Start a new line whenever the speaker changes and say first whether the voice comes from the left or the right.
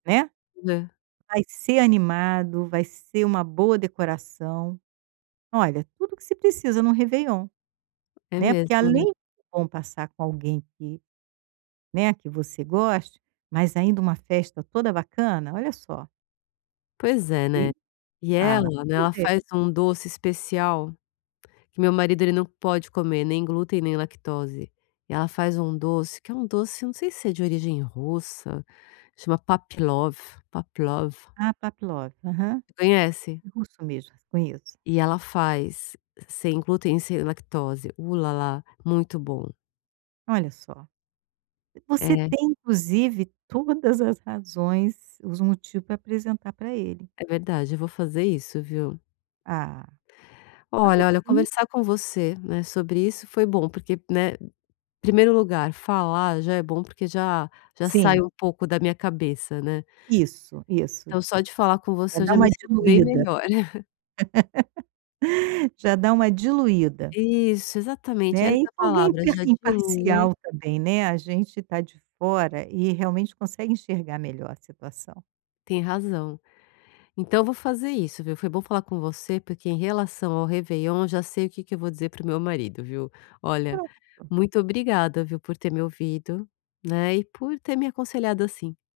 right: Né,
left: Né.
right: vai ser animado, vai ser uma boa decoração, olha, tudo que se precisa em um réveillon,
left: É
right: né, porque
left: mesmo, né.
right: além bom passar com alguém que, né, que você goste, mas ainda uma festa toda bacana, olha só.
left: Pois é,
right: E,
left: né, e
right: ah
left: ela, né,
right: pois
left: ela
right: é.
left: faz um doce especial, que meu marido ele não pode comer nem glúten nem lactose, ela faz um doce que é um doce eu não sei se é de origem russa, chama pavlove, pavlove.
right: Ah, pavlove aham.
left: Você conhece?
right: Russo mesmo, conheço.
left: E ela faz sem glúten sem lactose, u-lá-lá, muito bom.
right: Olha só, você
left: É.
right: tem inclusive todas as razões, os motivo para apresentar para ele.
left: É verdade, eu vou fazer isso viu?
right: Ah, vai
left: Olha, olha,
right: sim.
left: conversar com você né sobre isso foi bom porque, né, primeiro lugar falar já é bom porque já já sai
right: Sim.
left: um pouco da minha cabeça, né.
right: Isso, isso.
left: Então só de falar com
right: Já
left: você eu
right: dá
left: já me
right: uma
left: sinto bem
right: diluída.
left: melhor.
right: Já dá uma diluída.
left: Isso exatamente,
right: Né, e
left: essa
right: alguém
left: palavra já diluí.
right: imparcial também, né, a gente está de fora e realmente consegue enxergar melhor a situação.
left: Tem razão. Então eu vou fazer isso viu, foi bom falar com você porque em relação ao réveillon já sei o que que eu vou dizer para o meu marido viu, olha,
right: Pronto.
left: muito obrigada viu por ter me ouvido, né, e por ter me aconselhado assim.